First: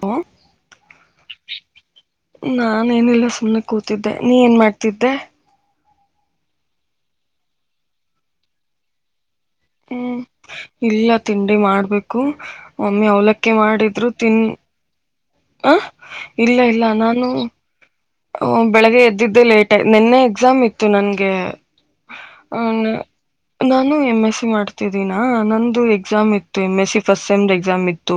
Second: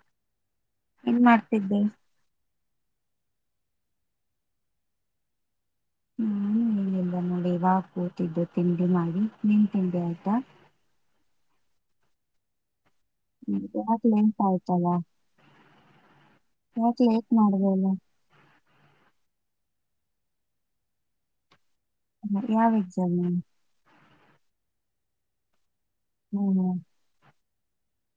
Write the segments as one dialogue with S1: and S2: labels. S1: Hello
S2: ಏನ್ ಮಾಡ್ತಿದ್ದೆ
S1: ನಾನ್ ಏನೆಲ್ಲ ಸುಮ್ನೆ ಕೂತಿದ್ದೆ ನೀ ಏನ್ ಮಾಡ್ತಿದ್ದೆ
S2: ನಾನು ಏನಿಲ್ಲ ನೋಡಿ ಇವಾಗ್ ಕೂತಿದ್ದು ತಿಂಡಿ ಮಾಡಿ. ನಿನ್ ತಿಂಡೆ
S1: ಹ್ಮ್
S2: ಆಯ್ತಾ
S1: ಇಲ್ಲ ತಿಂಡಿ ಮಾಡ್ಬೇಕು ಮಮ್ಮಿ ಅವಲಕ್ಕಿ
S2: ಯಾಕ
S1: ಮಾಡಿದ್ರು
S2: ಲೇಟ್
S1: ತಿನ್
S2: ಆಯ್ತಲ್ಲ
S1: ಹ ಇಲ್ಲ ಇಲ್ಲ
S2: ಯಾಕ
S1: ನಾನು
S2: ಲೇಟ್ ಮಾಡ್ದಲ್ಲ
S1: ಹ ಬೆಳಿಗ್ಗೆ ಎದ್ದಿದ್ದೆ ಲೇಟ್ ಆಯ್ ನಿನ್ನೆ ಎಕ್ಸಾಮ್ ಇತ್ತು ನನ್ಗೆ ಹ ಆ
S2: ಯಾವ ಎಕ್ಸಾಮ್
S1: ನಾನು ಎಂ ಮಾಡ್ತಿದ್ದೀನಾ ನಂದು ಹೆಗ್ ಕ್ಸಾಮ್ ಇತ್ತು ಎಂ
S2: ಹ್ಮ್
S1: ಎಸ್ ಸಿ ಫಸ್ಟ್ ಸೇಮ್ ದ್ ಎಕ್ ಸಾಮಿತ್ತು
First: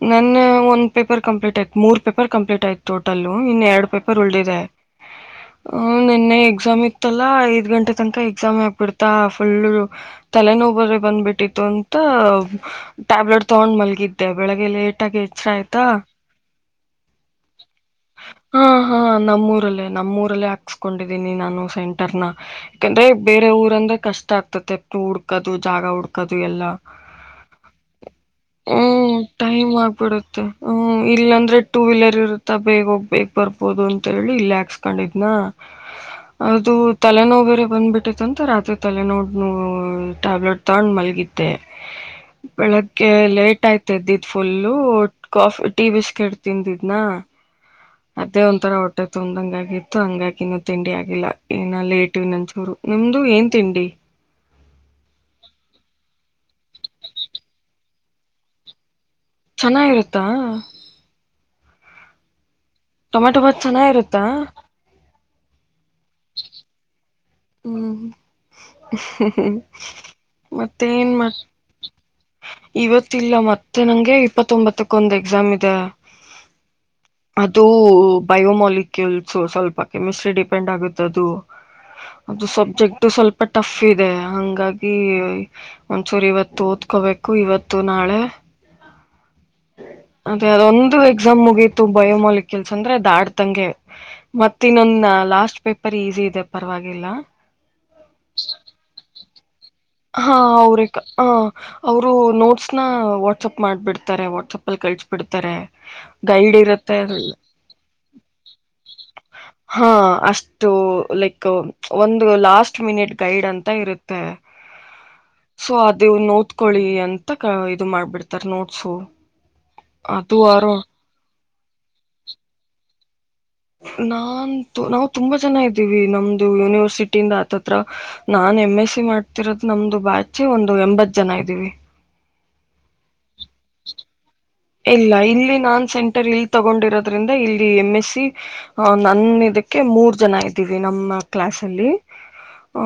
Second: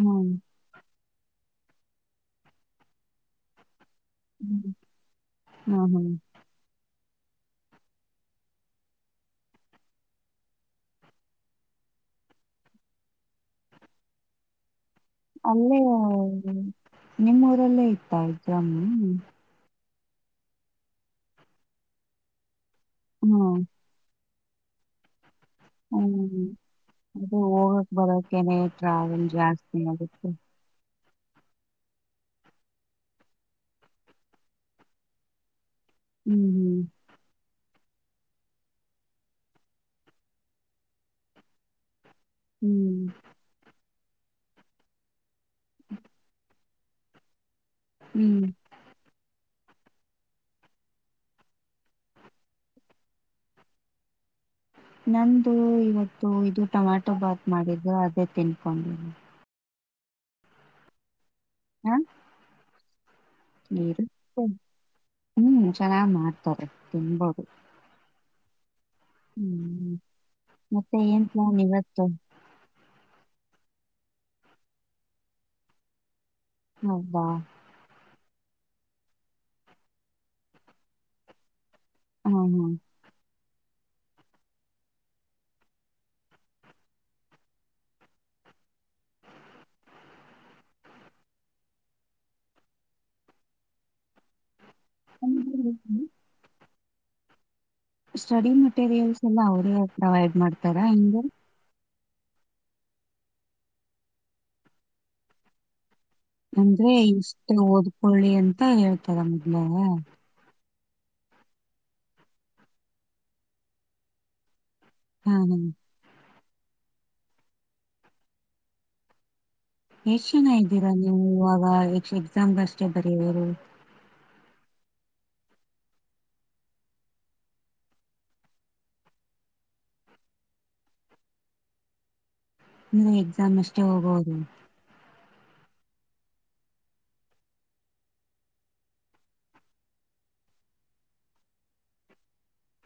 S2: ಹ್ಮ್
S1: ನನ್ನೆ ಒಂದ್ ಪೇಪರ್ ಕಂಪ್ಲೀಟ್ ಆಯತ್ ಮೂರ್ ಪೇಪರ್ ಕಂಪ್ಲೀಟ್ ಆಯ್ತ ಟೋಟಲ್ ಇನ್ನ ಎರಡ್ ಪೇಪರ್ ಉಳ್ದಿದೆ
S2: ಹ್ಮ್
S1: ಆ
S2: ಹ್ಮ್ ಹ್ಮ್
S1: ನಿನ್ನೆ ಎಕ್ಸಾಮ್ ಇ ತ್ತಲಾ ಐದ್ ಗಂಟೆ ತಂಕ ಎಕ್ಸಾಮ್ ಆಗ್ಬಿಡ್ತಾ ಫುಲ್ ತಲೆನೋವ್ ಬೇರೆ ಬಂದ್ಬಿಟ್ಟಿತ್ತು ಅಂತ ಟ್ಯಾಬ್ಲೆಟ್ ತಗೊಂಡ್ ಮಲಗಿದ್ದೆ ಬೆಳಗ್ಗೆ ಲೇಟ್
S2: ಅಲ್ಲೇ ನಿಮ್ಮೂರಲ್ಲೇ ಇತ್ತ
S1: ಹಾ
S2: ಎಕ್ಸಾಮ್
S1: ಹಾ
S2: ಹ್ಮ್
S1: ನಮ್ಮೂರಲ್ಲೇ ನಮ್ಮೂರಲ್ಲೇ ಹಾಕ್ಕೊಂಡಿದ್ದೀನಿ ನಾನು ಸೆಂಟರ್ ನಾ ಯಾಕಂದ್ರೆ ಬೇರೆ ಊರು ಅಂದ್ರೆ ಕಷ್ಟ ಆಗ್ತೆ ತೂಡ್ [unintelligible] ಹಾಕೋದು ಜಾಗ ಹುಡುಕೋದು
S2: ಹ್ಮ್
S1: ಎಲ್ಲ
S2: ಅದು ಹೋಗಕ್ ಬರೋಕೇನೆ ಟ್ರಾವೆಲ್
S1: ಟೈಮ್
S2: ಜಾಸ್ತಿ ಆಗುತ್ತೆ
S1: ಆಗ್ಬಿಡುತ್ತೆ ಹ್ಮ ಇಲ್ಲಾಂದ್ರೆ ಟು ವೀಲರ್ ಇರುತ್ತಾ ಬೇಗ ಹೋಗ್ಬೇಕು ಬರ್ಬೋದು ಅಂತ ಹೇಳಿ ಇಲ್ಲೇ ಹಾಕಿಸ್ಕೊಂಡಿದ್ನಾ
S2: ಹ್ಮ್
S1: ಅದು ತಲೆನೋವು ಬೇರೆ ಬಂದ್ಬಿಟ್ಟೈತಂತ ರಾತ್ರಿ ತಲೆ ನೋಡ್ ಟ್ಯಾಬ್ಲೆಟ್ ತಗೊಂಡ್ ಮಲ್ಗಿದ್ದೆ
S2: ಹ್ಮ್
S1: ಬೆಳಿಗ್ಗೆ ಲೇಟ್ ಆಯ್ತು ಎದ್ದಿದ್ದು ಫುಲ್ಲು ಕಾಫಿ ಟೀ ಬಿಸ್ಕೆಟ್ ತಿಂದಿದ್ನಾ
S2: ಹ್ಮ್ ಹ್ಮ್
S1: ಅದೇ ಒಂತರಾ ಹೊಟ್ಟೆ ತುಂಬಿದಂಗಾಗಿ ಥೂ ನಮ್ಗ್ ಯಾಕ್ ಇನ್ನು ತಿಂಡಿ ಆಗಿಲ್ಲ ಇನ್ನ ಲೇಟು ಇನ್ನೊಂದು ನಿಮ್ದು ಏನ್ ತಿಂಡಿ.
S2: ನಂದು ಇವತ್ತು ಇದು ಟೊಮ್ಯಾಟೋ ಬಾತ್ ಮಾಡಿದ್ರು ಅದೇ ತಿನ್ಕೊಂಡೆ.
S1: ಚೆನ್ನಾಗಿರುತ್ತ.
S2: ಹಾ
S1: ಚೆನ್ನಾಗಿರುತ್ತಾ
S2: ಇರುತ್ತೆ ಹ್ಮ್ ಚೆನ್ನಾಗ್ ಮಾಡ್ ಕರೆ ತುಂಬಾ.
S1: ಹ್ಮ ಹಃ ಹಃ ಹ
S2: ಹ್ಮ್ ಮತ್ತೆ
S1: ಮತ್ತೇನ್ ಮ
S2: ಏನ್ ಪ್ಲಾನ್ ಇವತ್ತು
S1: ಇವತ್ತಿಲ್ಲ ಮತ್ ಮತ್ತೆ ನಂಗೆ ಇಪ್ಪತ್ ತೋಮ್ಬತುಕ್ ಒಂದ್ ಎಕ್ಸಾಮ್ ಇದೆ.
S2: ಹೌದಾ
S1: ಅದು ಬಯೋಮಾಲಿಕ್ಯುಲ್ಸು ಸ್ವಲ್ಪ ಕೆಮಿಸ್ಟ್ರಿ ಡಿಫೆಂಡ್ ಆಗುತ್ ಅದು.
S2: ಹಾ
S1: ಅದು
S2: ಹಾ
S1: ಸಬ್ಜೆಕ್ಟು ಸ್ವಲ್ಪ ಟಫ್ ಇದೆ ಹಂಗಾಗಿ ಒಂಚೂರ್ ಇವತ್ತು ಓದ್ಕೋಬೇಕು ಇವತ್ತು ನಾಳೆ. ಅದೇ ಅದೊಂದು ಎಕ್ಸಾಮ್ ಮುಗೀತು ಬಯೋಮಾಲಿಕ್ಯೂಲ್ಸ್ ಅಂದ್ರೆ ದಾಟ್ ದಂಗೆ ಮತ್ ಮತ್ ಇನ್ನೊಂದ್ ಲಾಸ್ಟ್ ಪೇಪರ್ ಈಸಿ ಇದೆಪ. ಪರ್ವಾಗಿಲ್ಲ.
S2: ಸ್ಟಡಿ ಮೆಟೀರಿಯಲ್ಸ್ ಎಲ್ಲ ಹೌದ್
S1: ಹಾ ಅವ್ರೆಕ ಹ. ಅವ್ರು ನೋಟ್ಸ್ನ ವಾಟ್ಸಪ್ ಮಾಡ್ಬಿಡ್ತಾರೆ ವಾಟ್ಸಪಲ್ ಕಲ್ಸ್ ಬಿಡ್ತಾರೆ.
S2: ಅಂದ್ರೆ ಇಷ್ಟು ಓದ್ಕೊಳ್ಳಿ ಅಂತ ಹೇಳ್ತಾರಾ ನಿಮಗೆ
S1: ಥೂ ಲೈಕ್ ಒಂದು ಲಾಸ್ಟ್ ಮಿನಿಟ್ ಗೈಡ್ ಅಂತ ಇರುತ್ತೆ
S2: ಹಾ
S1: ಸೋ ಅದನ್ನು [unintelligible] ಕಳಿ ಅಂತ ಇದು ಮಾಡ್ಬಿಡ್ತಾರ ನೋಟ್ಸು
S2: ಎಷ್ಟ್
S1: ಅದು
S2: ಜನ
S1: ಆರು
S2: ಇದ್ದೀರಾ ನೀವು ಆಾಗ ಎ ಎಕ್ಸಾಮ್ ಬರ್ಸಿ [unintelligible]
S1: ನಾ ನಾ ನಾವು ತುಂಬಾ ಜನ ಇದ್ದೀವಿ ನಮ್ದು ಯೂನಿವರ್ಸಿಟಿಯಿಂದ ಆತ್ ಆತ್ರ ನಾನ್ ಎಮ್ ಎಸ್ ಸಿ ಮಾಡ್ತಿರೋದ್ ನಮ್ದು ಬ್ಯಾಚ ಒಂದು ಎಂಬತ್ ಜನ ಇದ್ದೀವಿ
S2: ನೀ ಎಕ್ಸಾಮ್ ಅಷ್ಟೇ ಹೋಗೋದು
S1: ಇಲ್ಲ ಇಲ್ಲಿ ನಾನ್ ಸೆಂಟರ್ ಇಲ್ಲಿ ತಗೊಂಡಿರೋದ್ರಿಂದ ಇಲ್ಲಿ ಎಮ್ ಎಸ್ ಸಿ ಅ ನನ್ನಕ್ಕೆ ಮೂರ್ ಜನ ಇದ್ದೀವಿ ನಮ್ಮ ಕ್ಲಾಸ್ ಅಲ್ಲಿ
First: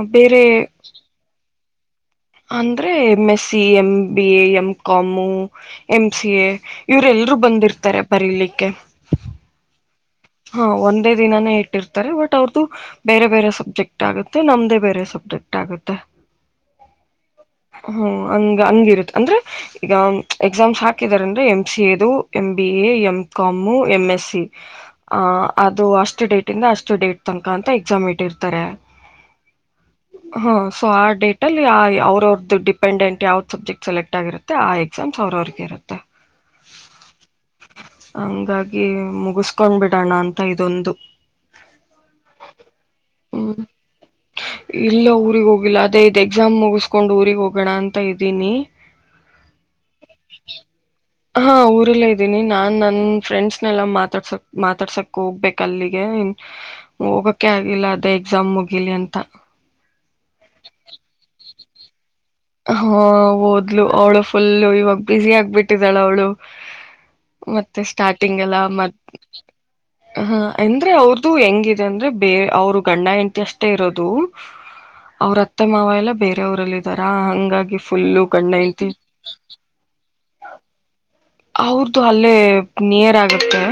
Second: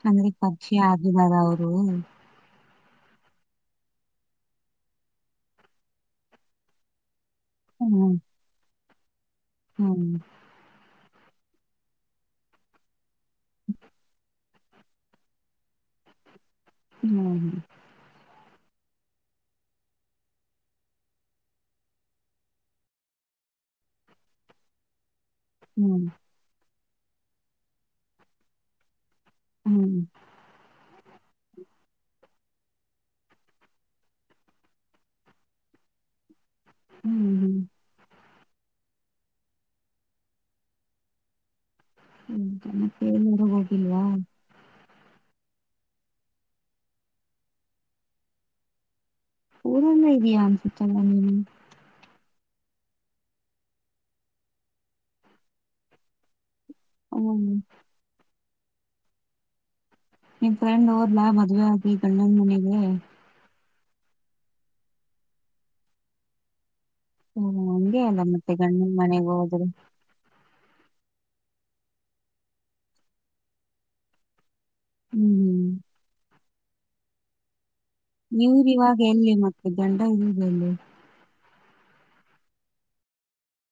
S2: ಅಂದ್ರೆ
S1: ಬೇರೆ
S2: ಪರಿಚಯ ಆಗಿದಾರ ಅವರು
S1: ಅಂದ್ರೆ M S C M B A M com M C A ಇವ್ರ ಎಲ್ರುೂ ಬಂದಿರ್ತಾರೆ ಬರಿಲಿಕ್ಕೆ
S2: ಹ್ಮ
S1: ಹಾ ಒಂದೇ ದಿನಾನೇ ಇಟ್ಟಿರ್ತಾರೆ ಬಟ್ ಅವ್ರದುು ಬೇರೆ ಬೇರೆ ಸಬ್ಜೆಕ್ಟ್ ಆಗುತ್ತೆ ನಮ್ದೇ ಬೇರೆ ಸಬ್ಜೆಕ್ಟ್ ಆಗುತ್ತೆ
S2: ಹ್ಮ್ ಹ್ಮ
S1: ಈ ಅಂಗಿರುತ್ತ ಅಂದ್ರೆ ಈಗ ಎಕ್ಸಾಮ್ಸ್ ಹಾಕಿದಾರೆ ಅಂದ್ರೆ ಎಂ ಸಿ ಎ ದು M B A M com M S C. ಹ ಅದು
S2: ಹ್ಮ್
S1: ಅಷ್ಟು ಡೇಟ್ ಇಂದ ಅಷ್ ಡಡೆಟ್ ತನಕ ಅಂತ ಎಕ್ಸಾಮ್ ಇಟ್ಟಿರ್ತಾರೆ
S2: ಹ್ಮ್ ಹ್ಮ್
S1: ಹ ಸ ಟ್ ಅ ಅವ್ರ ಅವ್ರ್ದು ಡಿಪೆಂಡೆಂಟ್ ಯಾವ್ ಸಬ್ಜೆಕ್ಟ್ ಸೆಲೆಕ್ಟ್ ಆಗಿರುತ್ತೆ ಆ ಎಕ್ಸಾಮ್ಸ್ ಅವ್ರ ಅವ್ರಗೆ ಇರುತ್ತೆ
S2: ಹ್ಮ್ ಹ್ಮ್
S1: ಹಂಗಾಗಿ ಮುಗಸ್ಕೊಂಡ್ ಬಿಿಟ್ಟು ಡಣ ಅಂತ ಇದೊಂದು
S2: ಹ್ಮ್ ಜನಕ್ಕೆ ಊರಿಗೆ
S1: ಹ್ಮ್
S2: ಹೋಗಿಲ್ವಾ
S1: ಇಲ್ಲ ಊರಿಗೆ ಹೋಗಿಲ್ಲ ಅದೇ ಇ ಎಕ್ಸಾಮ್ ಮುಗಿಸ್ಕೊಂಡು ಊಗ್ ಹೋಗೋಣ ಅಂತ ಇದ್ದೀನಿ
S2: ಊದಂದ ಇದ ಅನ್ಸತಲ್ಲ ನೀನು
S1: ಇದೀನಿ ನಾನ್ ನನ್ ಫ್ರೆಂಡ್ಸ್ನೆಲ್ಲಾ ಮಾತಾಡ್ಸೊ ಮಾತಾಡ್ಸಕ್ ಹೋಗ್ಬೇಕ ಅಲ್ಲಿಗೆ ಇನ್
S2: ಹ್ಮ್
S1: ಹೋಗಕೆ ಆಗಿಲ್ಲ ಅದೇ ಎಕ್ಸಾಮ್ ಮುಗಿ ಲಿ ಅಂತ
S2: ನಿನ್ ಫ್ರೆಂಡ್ ಹಓದ್ಲಾ ಮದ್ವೆ ಆಗ ಈಗ
S1: ಹ ಹೂದ ಮ್ಲು ಅವಳು ಫುಲ್ಲು ಇವಾಗ ಬಿಸಿ ಆಗ್ಬಿಟ್ಟಿದಾಳ ಅವಳು
S2: ಹ್ಮ್
S1: ಮತ್ತೆ
S2: ಹಂಗೆ ಅಲ್ಲ
S1: ಸ್ಟಾರ್ಟಿಂಗ್
S2: ಮತ್ತೆ
S1: ಎಲ್ಲ ಮ
S2: ಗಂಡನ್ ಮನೆಗೆ ಹೋದ್ರೆ
S1: ಹ ಅಂದ್ರೆ ಅವ್ರದುು ಹೆಂಗಿದೆ ಅಂದ್ರೆ ಬೇರೆ ಅವ್ರು ಗಂಡ ಎಟಿ ಅಷ್ಟೇ ಇರೋದು ಅವ್ರ
S2: ಹ್ಮ್
S1: ಅತ್ತ ಮಾವ ಎಲ್ಲ ಬೇರೆ ಅವ್ರಲ್ಲ ಇದಾರಾ ಹಂಗ [unintelligible]
S2: ನೀವ ಇವಾಗ ಎಲ್ಲಿ ಮತ್ತೆ ದಂಡ ಇಲ್ಲ
S1: ಅವ್ರದು ಅಲ್ಲೇ ನಿಯರ್ ಆಗತ್ತೆ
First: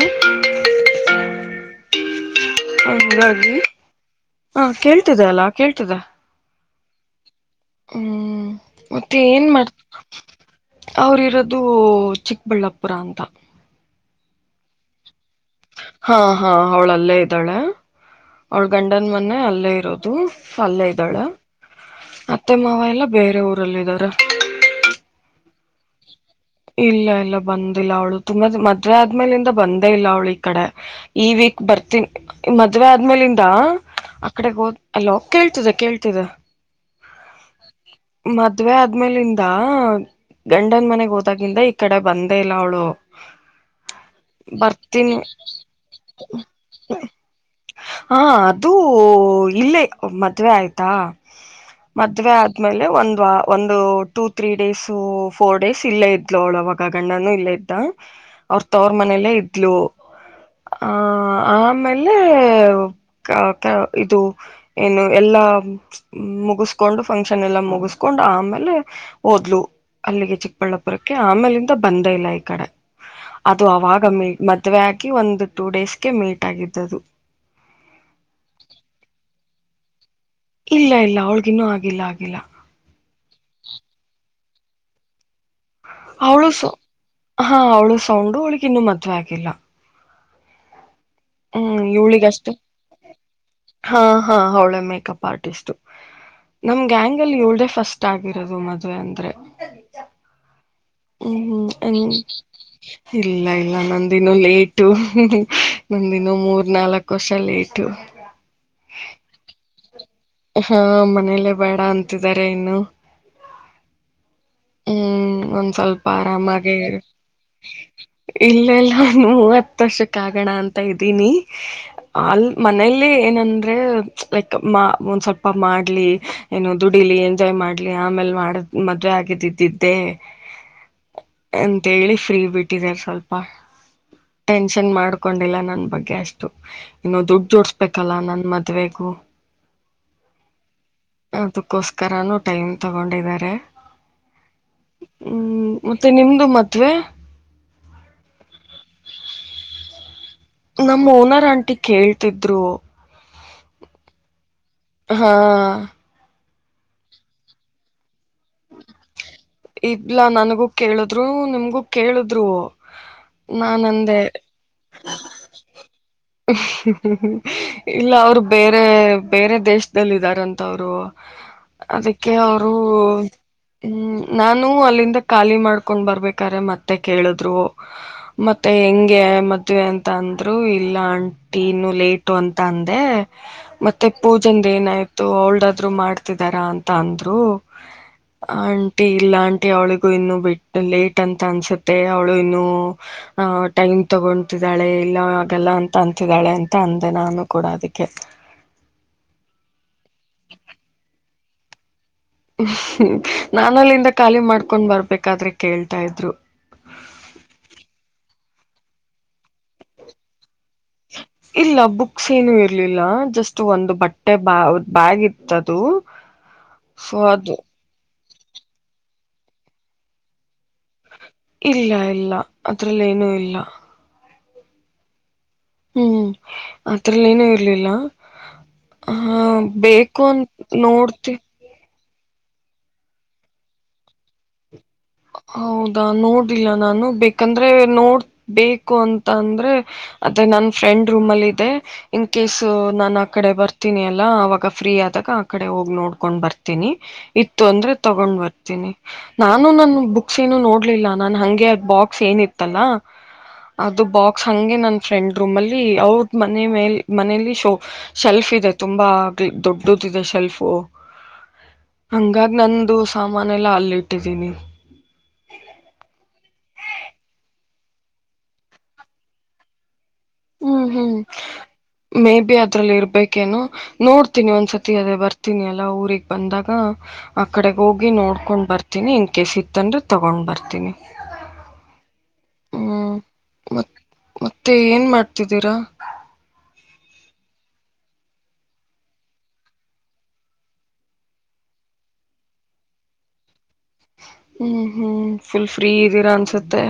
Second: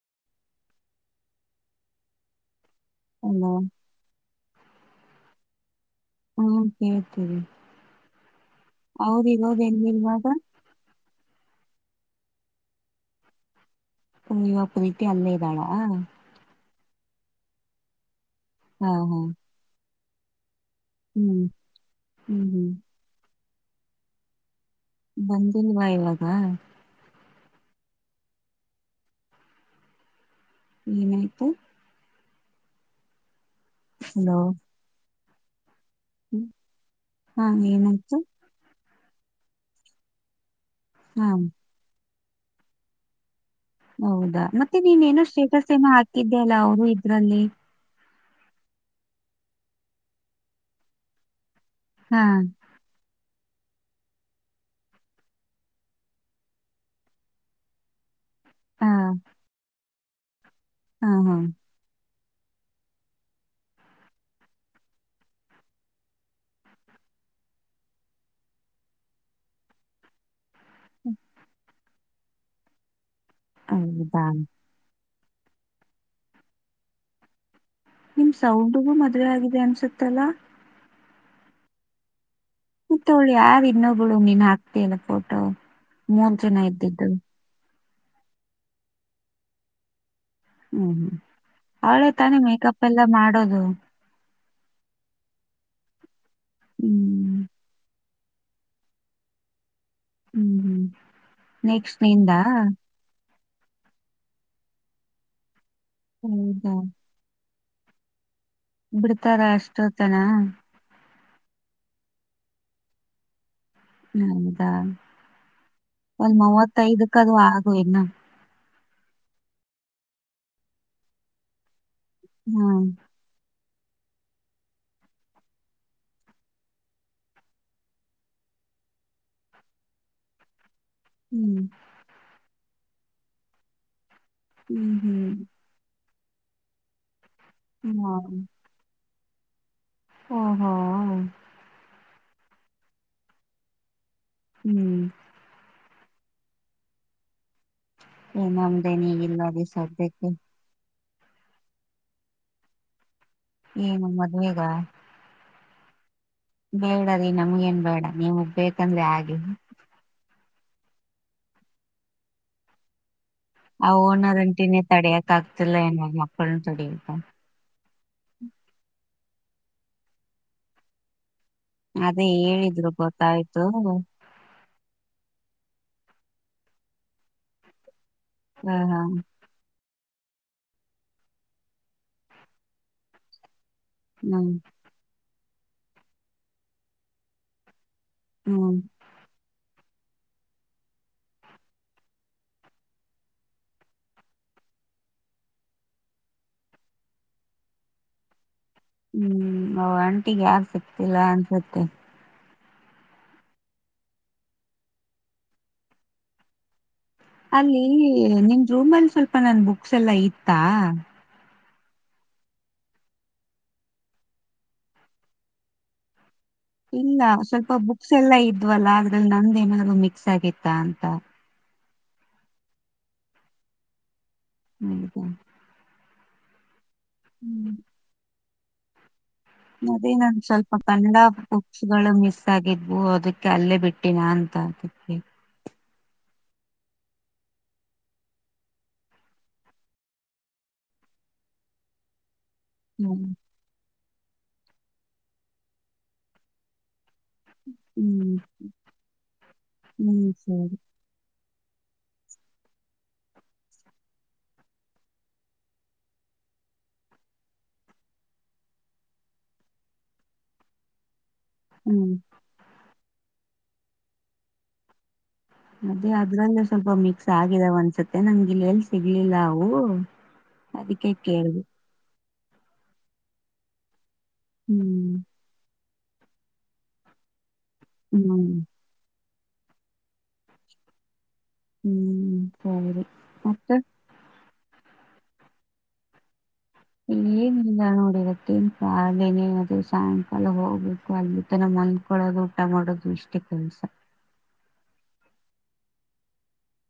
S2: ಅಲ್ವಾ
S1: ಹಂಗಾಗಿ ಹಾ ಕೇಳ್ತಿದೆ ಅಲ್ಲಾ ಕೇ
S2: ಹ್ಮ್ ಕೇಳ್ತೀವಿ
S1: ಹ್ಮ್ ಮತ್ತೆ
S2: ಅವ್ರ್
S1: ಏನ್
S2: ಇರೋದ್
S1: ಮಾಡ್ತ
S2: ಎಲ್ಲಿ ಇವಾಗ
S1: ಅವ್ರ ಇರ ಅದು ಚಿಕ್ಕಬಳ್ಳಾಪುರ ಅಂತ
S2: ನೀವ ಪ್ರೀತಿ ಅಲ್ಲೇ ಆ
S1: ಅವಳಲ್ಲೇ ಇದ್ದಾಳೆ ಅವಳ ಗಂಡನನ್
S2: ಹಾ
S1: ಮನೆ ಅಲ್ಲೇ ಇರೋದು ತ ಪಲ್ಲೆ ಇದ್ದಾಳೆ
S2: ಹ್ಮ್ ಹ್ಮ್
S1: ಅತ್ತೆ
S2: ಹ್ಮ್
S1: ಮಾವ ಎಲ್ಲ ಬೇರೆ ಊರು ರಲ್ಲ ಇದಿದ್ದಾರೆ
S2: ಬಂದಿಲ್ವಾ ಇವಾಗ
S1: ಇಲ್ಲ ಇಲ್ಲ ಬಂದಿಲ್ಲ ಅವ್ಳು ತುಂಬ ಮದ್ವೆ ಆದ್ಮೇಲಿಂದ ಬಂದೇ ಇಲ್ಲ ಅವ್ಳ ಇಲ್ ಕಡ ಈ
S2: ಏನಾಯ್ತು
S1: ವೀಕ್ ಬರ್ತೀನ್. ಮದ್ವೆ ಆದ್ಮೇಲ್ ಇನ್ ದ
S2: ಹಲೋ
S1: ಅಕಡೆಗ್ ಹೋಗ್ ಅಲೋ. ಕೇಳ್ತಿದೆ ಕೇಳ್ ತಿದೆ
S2: ಹಾ ಏನಾಯ್ತು
S1: ಮದ್ವೆ ಅದ್ ಆಮೇಲಿಂದ ಗಂಡನ್
S2: ಹಾ
S1: ತ ಗಿಂದ ಈ ಕಡೆ ಬಂದ್ ದೆಯಿಲ್ಲ ಅವ್ಳು.
S2: ಹೌದಾ ಮತ್ ಇನಿನೇನೋ ಸ್ಟೇಟಸ್ ಏನೂ ಹಾಕಿದ್ದೆ ಅಲ್ಲಾ ಅವ್ರು ಇದ್ರಲ್ಲಿ.
S1: ಹಾ ಅದು ಇಲ್ಲೇ ಮದ್ವೆ ಆಯ್ತಾ.
S2: ಹಾ
S1: ಮದ್ವೆ ಆದ್ಮೇಲೆ ಒಂದ್ ವ ಒಂದು two three days four days ಇಲ್ಲೇ ಇದ್ಳು ಅವಳು ಅವಾಗ ಗಂಡನು ಇಲ್ಲೆ ಇದ್ದ. ಅವ್ರ ತವ್ರ
S2: ಹಾ
S1: ಮನೆಯಲ್ಲೇ ಇದ್ಲು. ಹ
S2: ಹಾ ಹಾ
S1: ಆಮೇಲೆ ಮೇಲೆ ಇದು ಏನು ಎಲ್ಲಾ ಮುಗಸ್ಕೊಂಡು ಫಂಕ್ಷನ್ ಎಲ್ಲ ಮುಗುಸ್ಕೊಂಡ್ ಆಮೇಲೆ ಓದ್ಲು ಅಲ್ಲಿಗೆ ಚಿಕ್ಕಬಳ್ಳಾ ಬರಕೆ ಆಮೇಲಿಂದ ಬಂದ ಇಲ್ಲ ಈ ಕಡೆ. ಅದು
S2: ಹೌದಾ
S1: ಅವಾಗಮ್ಮಿ ಮದ್ವೆ ಆಗಿ ಒಂದು ಟೂ ಡೇಸ್ಗೆ ಮೀಟ್ ಆಗಿದ್ದದು.
S2: ತ್ತಲ್ಲ.
S1: ಇಲ್ಲ ಇಲ್ಲ ಅವಳ್ಗಿನ್ನು ಆಗಿಲ್ಲ ಆಗಿಲ್ಲ.
S2: ಮತ್ತೆ ಅವ್ಳು ಯಾರು ಇನ್ನೊಬ್ಬಳು ನೀನ್ ಹಾಕ್ತಯಲ್ಲ ಫೋಟೋ. ಮೂರ್
S1: ಅವಳು
S2: ಜನ
S1: ಸೌ
S2: ಇದ್ದಿದ್ದು
S1: ಹಾ ಅವಳು ಸೌಂಡು ಅವಳಿಗೆ ಇನ್ನು ಮದುವೆ ಆಗಿಲ್ಲ.
S2: ಹ್ಮ್ ಹ್ಮ್
S1: ಹ್ಮ್
S2: ಅವಳೇ
S1: ಇವುಳಿಗೆ
S2: ತಾನೇ
S1: ಅಷ್ಟೇ
S2: ಮೇಕಪ್ ಎಲ್ಲ ಮಾಡೋದು
S1: ಹಾ ಹಾ ಅವಳೆ. Makeup artist. ನಮ್ ಗ್ಯಾಂಗ್ ಅಲ್ಲಿ
S2: ಹ್ಮ್
S1: ಇವೆಲ್ಡೇ ಫಸ್ಟ್ ಗಾಗಿಿರೋದು ಮದ್ವೆ ಅಂದ್ರೆ
S2: ಹ್ಮ್ ಹ್ಮ್
S1: ಹ್ಮ್
S2: ನೆಕ್ಸ್ಟ್
S1: ಹ್ಮ್
S2: ನಿಂದ
S1: ಹ್ ಇಲ್ಲ ಇಲ್ಲ ನಂದಿನೂ ಲೇಟು ನಂದನ್ನು ಮೂರ್
S2: ಹೌದಾ
S1: ನಾಲ್ಕು ವರ್ಷ ಲೇಟ್ ಟ್ಟು
S2: ಬಿಡ್ತಾರ ಅಷ್ಟು ಜನ
S1: ಹಾ ಮನೇಲ್ಲೇ ಬೇಡ ಅಂತಿದ್ದಾರೆ ಇನ್ನು
S2: ಹೌದಾ
S1: ಹ್ಮ್ ಒಂದ್ ಸ್ವಲ್ಪ
S2: ಒಂದ್
S1: ಆರಾಮಾಗೆ
S2: ಮೂವತ್ತೈದಕ್ಕ ಅದು ಆಗು ಇನ್ನು
S1: ಇಲ್ಲೆಲ್ಲ ಒ ಮೂವತ್ ದಷ ಕಾಗಣ ಅಂತ ಇದ್ದೀನಿ ಅಲ್
S2: ಹ್ಮ್
S1: ಮನೇಲಿ ಏನಂದ ಲೈಕ್ ಒಂದ್ ಸ್ವಲ್ಪ ಮಾಡ್ಲಿ ಏನೋ ದುಡಿಲಿ ಎಂಜಾಯ್ ಮಾಡ್ಲಿ ಆಮೇಲ್ ಮಾಡದ್ ಮದ್ವೆ ಆಗಿದ ್ದಿದ್ದೆ
S2: ಹ್ಮ್
S1: ಎಂತೇಳಿ ಫ್ರೀ ಬಿಟ್ಟು ಇಟ್ಟಿದ್ದಾರೆ ಸ್ವಲ್ಪ ಟೆನ್ಷನ್
S2: ಹ್ಮ್
S1: ಮಾಡ್ಕೊಂಡಿಲ್ಲ ನನ್ ಬಗ್ಗೆ ಅಷ್ಟೆ ಇನ್ನೊ ದು
S2: ಹ್ಮ್
S1: ಜೋಡ್ಸ್ಬೇಕಲ್ಲ
S2: ಹಾ
S1: ನನ್ ಮದ್ವೆಗೂ
S2: ಓಹೋ
S1: ಆತ ಕಷ್ಟ ಕರನುೂ ಟೈಮ್ ತಗೊಂಡಿದ್ದಾರೆ
S2: ಹ್ಮ್
S1: ಹ್ಮ್ ಮತ್ತೆ ನಿಮ್ದು ಮತ್ವೆ
S2: ಏನೊಮ್ದೇ ನೀ ಈಗಿಲ್ಲ ದ ಸದ್ಯಕ್ಕೆ
S1: ನಮ್ಮ್ ಓನರ್ ಆಂಟಿ ಕೇಳ್ತಿದ್ರು
S2: ಈಏ ನಮ್ಮದ್ೇಗ
S1: ಹಾ
S2: ಬೇಡ ರೀ ನಮ್ಗ ನ್ ಬೇಡ ನೀವುಗ್ ಬೇಕಂದ್ರೆ ಆಗಿ
S1: ಇಲಾ ನನ್ಗೂ ಕೇಳಿದ್ರು ನಿಮ್ಗೂ ಕೇಳಿದ್ರು
S2: ಆ
S1: ನಾನಂದೆ
S2: ಓನರ್ಂಟಿನೇ ತಡಿಯಕ್ ಆಗ್ತಿಲ್ಲ ಏನ ಮಕ್ಕಳನು ತಡಿಯುತ್ತ
S1: ಇಲ್ಲ ಅವ್ರು ಬೇರೆ ಬೇರೆ ದೇಶದದಲ್ಲಿ ಇದ್ದಾರಂತ ಅವ್ರು
S2: ಅದೇ
S1: ಅದಕ್ಕೆ ಅವರು
S2: ಹೇಳಿದ್ರು ಗೊತ್ತಾಯ್ತು
S1: ಹ್ಮ್ ನಾನು ಅಲ್ಲಿಂದ ಖಾಲಿ ಮಾಡ್ಕೊಂಡ್ ಬರ್ಬೇಕ್ರೆ ಮತ್ತೆ ಕೇಳಿದ್ರು
S2: ಹ
S1: ಮತ್ತೆ
S2: ಹ
S1: ಹೆಂಗೆ ಮದ್ವೆ ಅಂತ ಂದ್ರು ಇಲ್ಲ ಆಂಟಿ ಇನ್ನು ಲೇಟು ಅಂತ ಅಂದೆ ಮತ್ತೆ
S2: ಹ್ಮ್
S1: ಪೂಜಂದ ಏನಾಯ್ತು ಅವಳ ಯದಾದ್ರು ಮಾಡ್ತಿದಾರ ಅಂತ ಅಂದ್ರು ಹ
S2: ಹ್ಮ್
S1: ಆಂಟಿ ಅವಳಿಗೂ ಇನ್ನು ಬಿಟ್ಟ ಲೇಟ್ ಅಂತ ಅನ್ಸುತ್ತೆ ಅವಳು ಇನ್ನು ಅ ಟೈಮ್ ತಗೊತಿದ್ದಾಳೆ ಇಲ್ಲ ಆಗಲ್ಲ ಅಂತ ಅಂತಿದ್ದಾಳೆ ಅಂತ ಅಂದಂದೆ ನಾನು ಕೂಡ ಅದಕ್ಕೆ
S2: ಹ್ಮ್ ನ್ ಅಂಟಿಿಗೆ ಯಾರ ಸಿಕ್ತಿಲ್ಲ ಅನ್ಸತ್ತೆ
S1: ಹ್ಮ ನಾನಲ್ಲಿಂದ ಖಾಲಿ ಮಾಡ್ಕೊಂಡ್ ಬರ್ಬೇಕಾದ್ರೆ ಕೇಳ್ತಾ ಇದ್ರು
S2: ಅಲ್ಲಿ ನಿಮ್ ರೂಮ್ ಅಲ್ಲಿ ಸ್ವಲ್ಪ ನನ್ ಬುಕ್ಸ್ ಎಲ್ಲಾ ಇತ್ತು ಹಾ
S1: ಇಲ್ಲ ಬುಕ್ಸ್ ಏನು ಇರ್ಲಿಲ್ಲ ಜಸ್ಟ್ ಒಂದು ಬಟ್ಟೆ ಬ ಬ್ಯಾಗ್ ಇತ್ತದು ಸೊ
S2: ಇಲ್ಲ
S1: ಅದು
S2: ಸ್ವಲ್ಪ ಬುಕ್ಸ್ ಎಲ್ಲಾ ಇದ್ವಲ್ಲ ಅ್ರಲ್ಲಿ ನಂದ ಏನಾದ್ರು ಮಿಕ್ಸ್ ಆಗಿತ್ತ ಅಂತ
S1: ಇಲ್ಲ ಇಲ್ಲ ಅದ್ರಲ್ಲಿ ಏನುೂ ಇಲ್ಲ
S2: ಹ್ಮ
S1: ಹ್ಮ್ ಅದರಲ್ಲಿ ಏನೂ ಇರ್ಲಿಲ್ಲ ಹ
S2: ಅದೇ
S1: ಬೇಕು
S2: ನಂದ
S1: ಅಂತ
S2: ಸ್ವಲ್ಪ ಕನ್ನಡ
S1: ನೋಡ್ತಿ
S2: [unintelligible] ಮಿಸ್ ಆಗಿದ್ವು ಅದಕ್ಕೆ ಅಲ್ಲೇ ಬಿಟ್ಟಿನಾ ಅಂತ ಆತವಿ
S1: ಹೌದಾ ನೋಡಿಲ್ಲಲ್ಲ ನಾನು ಬೇಕಂದ್ರೆ ನೋಡ್ ಬೇಕು ಅಂತ ಅಂದ್ರೆ ಅದೇ ನನ್ ಫ್ರೆಂಡ್ ರೂಮ್ ಅಲ್ಲಿ ಇದೆ ಕೇಸು ನನ್
S2: ಹ್ಮ್
S1: ಆ ಕಡೆ ಬರ್ತ ರ್ತೀನಿ ಅಲ್ಲ ಅವಾಗ ಫ್ರೀ ಆದಾಗ ಆ ಕಡೆ ಹೋಗಿ ನೋಡ್ಕೊಂಡ್ ಬರ್ತೀನಿ. ಇತ್ತು ಅಂದ್ರೆ
S2: ಹ್ಮ್
S1: ತಗೊಂಡ್ ಬರ್ತೀನಿ ನಾನು ನಾನ್
S2: ಹ್ಮ್
S1: ಬುಕ್
S2: ಸರಿ
S1: ನೋಡ್ಲಿಲ್ಲ. ನಾನ್ ಹಂಗೆ ಬಾಕ್ಸ್ ಏನಿತ್ತಲ್ಲ ಅದು ಬಾಕ್ಸ್ ಹಂಗೆ ನನ್ನ ಫ್ರೆಂಡ್ ರೂಮ್ ಅಲ್ಲಿ ಅವ್ರ ಮನೆ ಮೇ ಮನಲಿ ಶೆಲ್ಫ್ ಇದೆ ತುಂಬಾ ದೊಡ್ಡದು ಇದೆ ಶೆಲ್ಫು.
S2: ಹ್ಮ್
S1: ಹಾಂಗಾಗ್ ನಂದು. ಸಾಮಾನ ಎಲ್ಲ ಅಲ್ಲಿ ಇಟ್ಟಿದ್ದೀನಿ.
S2: ಅದೇ ಅದ್ರಲ್ಲೆ ಸ್ವಲ್ಪ ಮಿಕ್ಸ್ ಆಗಿದಾವ ಅನ್ಸತ್ತೆ ನಂಗ ಇಲ್ಲ ಎಲ್ಲಿ ಸಿಗ್ಲಿಲ್ಲ ಅವು. ಅದಿಕ್ಕೆ ಕೇಳ್ದೆ.
S1: ಮೆ ಬಿ ಅದ್ರಲ್ಲಿ ಇರ್ಬೇಕೇನು. ನೋಡ್ತೀನಿ ಒಂದ್ಸತಿ ಅದೇ
S2: ಹ್ಮ್
S1: ಬರ್ತೀನಿ ಅಲ್ಲ ಊ ರಿಗ್ ಬಂದಾಗ ಅ ಅಕಡೆ ಹೋಗಿ
S2: ಹ್ಮ್
S1: ನೋಡ್ಕೊಂಡ್ ಬರ್ತೀನಿ. ಇನ್ ಕೇಸ್ ಇತ್ತಂದ್ರೆ ತಗೊಂಡ್ ಬರ್ತೀನಿ.
S2: ಹ್ಮ್ ಹ್ಮ್ ಹೌದು
S1: ಹ್ಮ್
S2: ಮತ್ತೆ.
S1: ಮತ್ ಮತ್ತೆ, ಏನ್ ಮಾಡ್ತಿದ್ದೀರಾ.
S2: ಏನಿಲ್ಲ ನೋಡಿವತ್ತೇನ್ [unintelligible] ಸಾಯಂಕಾಲ ಹೋಗ್ಬೇಕು ಅಲ್ಲಿ ತನ ಮಂದ್ಕೊಳ್ಳೋದು ಊಟ ಮಾಡೋದು ಇಷ್ಟೇ ಕೆಲ್ಸ.
S1: ಹ್ಮ್ ಹ್ಮ ಫುಲ್ ಫ್ರೀ ಇದ್ದೀರಾ ಅನ್ಸತ್ತೆ.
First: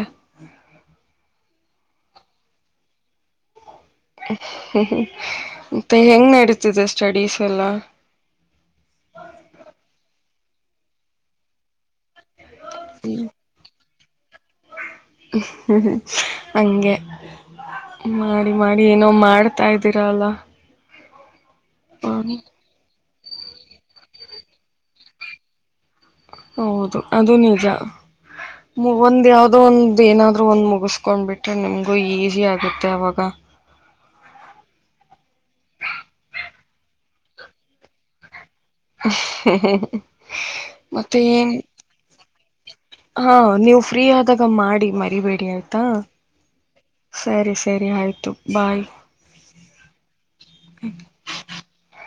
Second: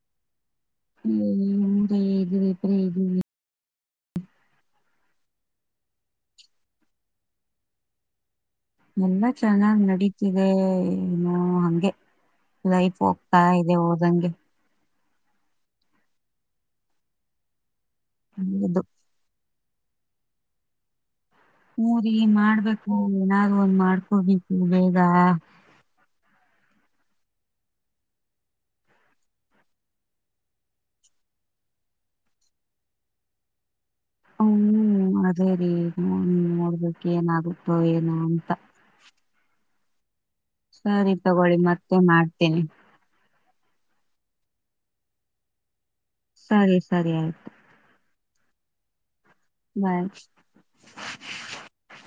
S2: ಹ್ಮ್ ಹ್ಮ್ ಫ್ರೀ ಇದೀನಿ ಫ್ರೀ ಇದೀನಿ.
S1: ಹ್ಮ್ ಹ್ಮ್ ಯಪ್ಪ ಹೆಂಗ್ ನಡೀತ್ತಿದೆ ಸ್ಟಡೀಸ್ ಎಲ್ಲ.
S2: ನಮ್ಮ ಚೆನ್ನಾಗ್ ನಡೀತು. ತಿದೆ ಏನೋ ಹಂಗೆ. ಲೈಫ್ ಹೋಗ್ತಾ ಇದೆ ಹ. ದಂಗೆ.
S1: ಹಃ ಹಃ ಹ ಹಾಂಗೆ. ಮಾಡಿ,
S2: ಹೌದು
S1: ಮಾಡಿ, ಏನೋ ಮಾಡ. [inaudible] ಹತಾ, ಇದ್ದೀರಲ್ಲ? [inaudible]
S2: ಹರಿೀ, ಮಾಡ್ಬೇಕು? [inaudible] ಹ್ಮ, ಏನಾದರೂ, ಒಂದ್. ಮಾಡ್ಕೊೋಗಿದವಿ ಬೇಗ? [inaudible]
S1: ಹೌದು! ಅದು ನಿಜ ಒಂದ್ ಯಾವ್ದೋ? ಒಂದ್ ಏನಾದರು, ಒಂದ್ ಮುಗಿಸ್ಕೊಂಡ್ಬಿಟ್ರೆ. ನಿಮ್ಗು ಈಸಿ ಆಗುತ್ತೆ ಅವಾಗ? [unintelligible]
S2: ಹ್ಮ್, ಅದೇ ರೀ! ನ ನೋಡ್ಬೇಕ, ಏನಾಗುತ್ತೋ ಏನು ಅಂತ.. [inaudible]
S1: ಹ.. [inaudible]
S2: ಸರಿ, ತಗೊಳ್ಳಿ. ಮತ್ತೆ ಮಾಡ್ತೇನಿ? [inaudible]
S1: ಹಾ ನೀವು ಫ್ರೀ? ಆದಾಗ, ಮಾಡಿ ಮರಿಬೇಡಿ ಆಯ್ತಾ?
S2: ಸರಿ
S1: [inaudible]
S2: ಆಯ್ತು
S1: ಸರಿ, ಸರಿ, ಆಯ್ತು? ಬಾಯ್.. [inaudible]
S2: ಬಾಯ್? [inaudible]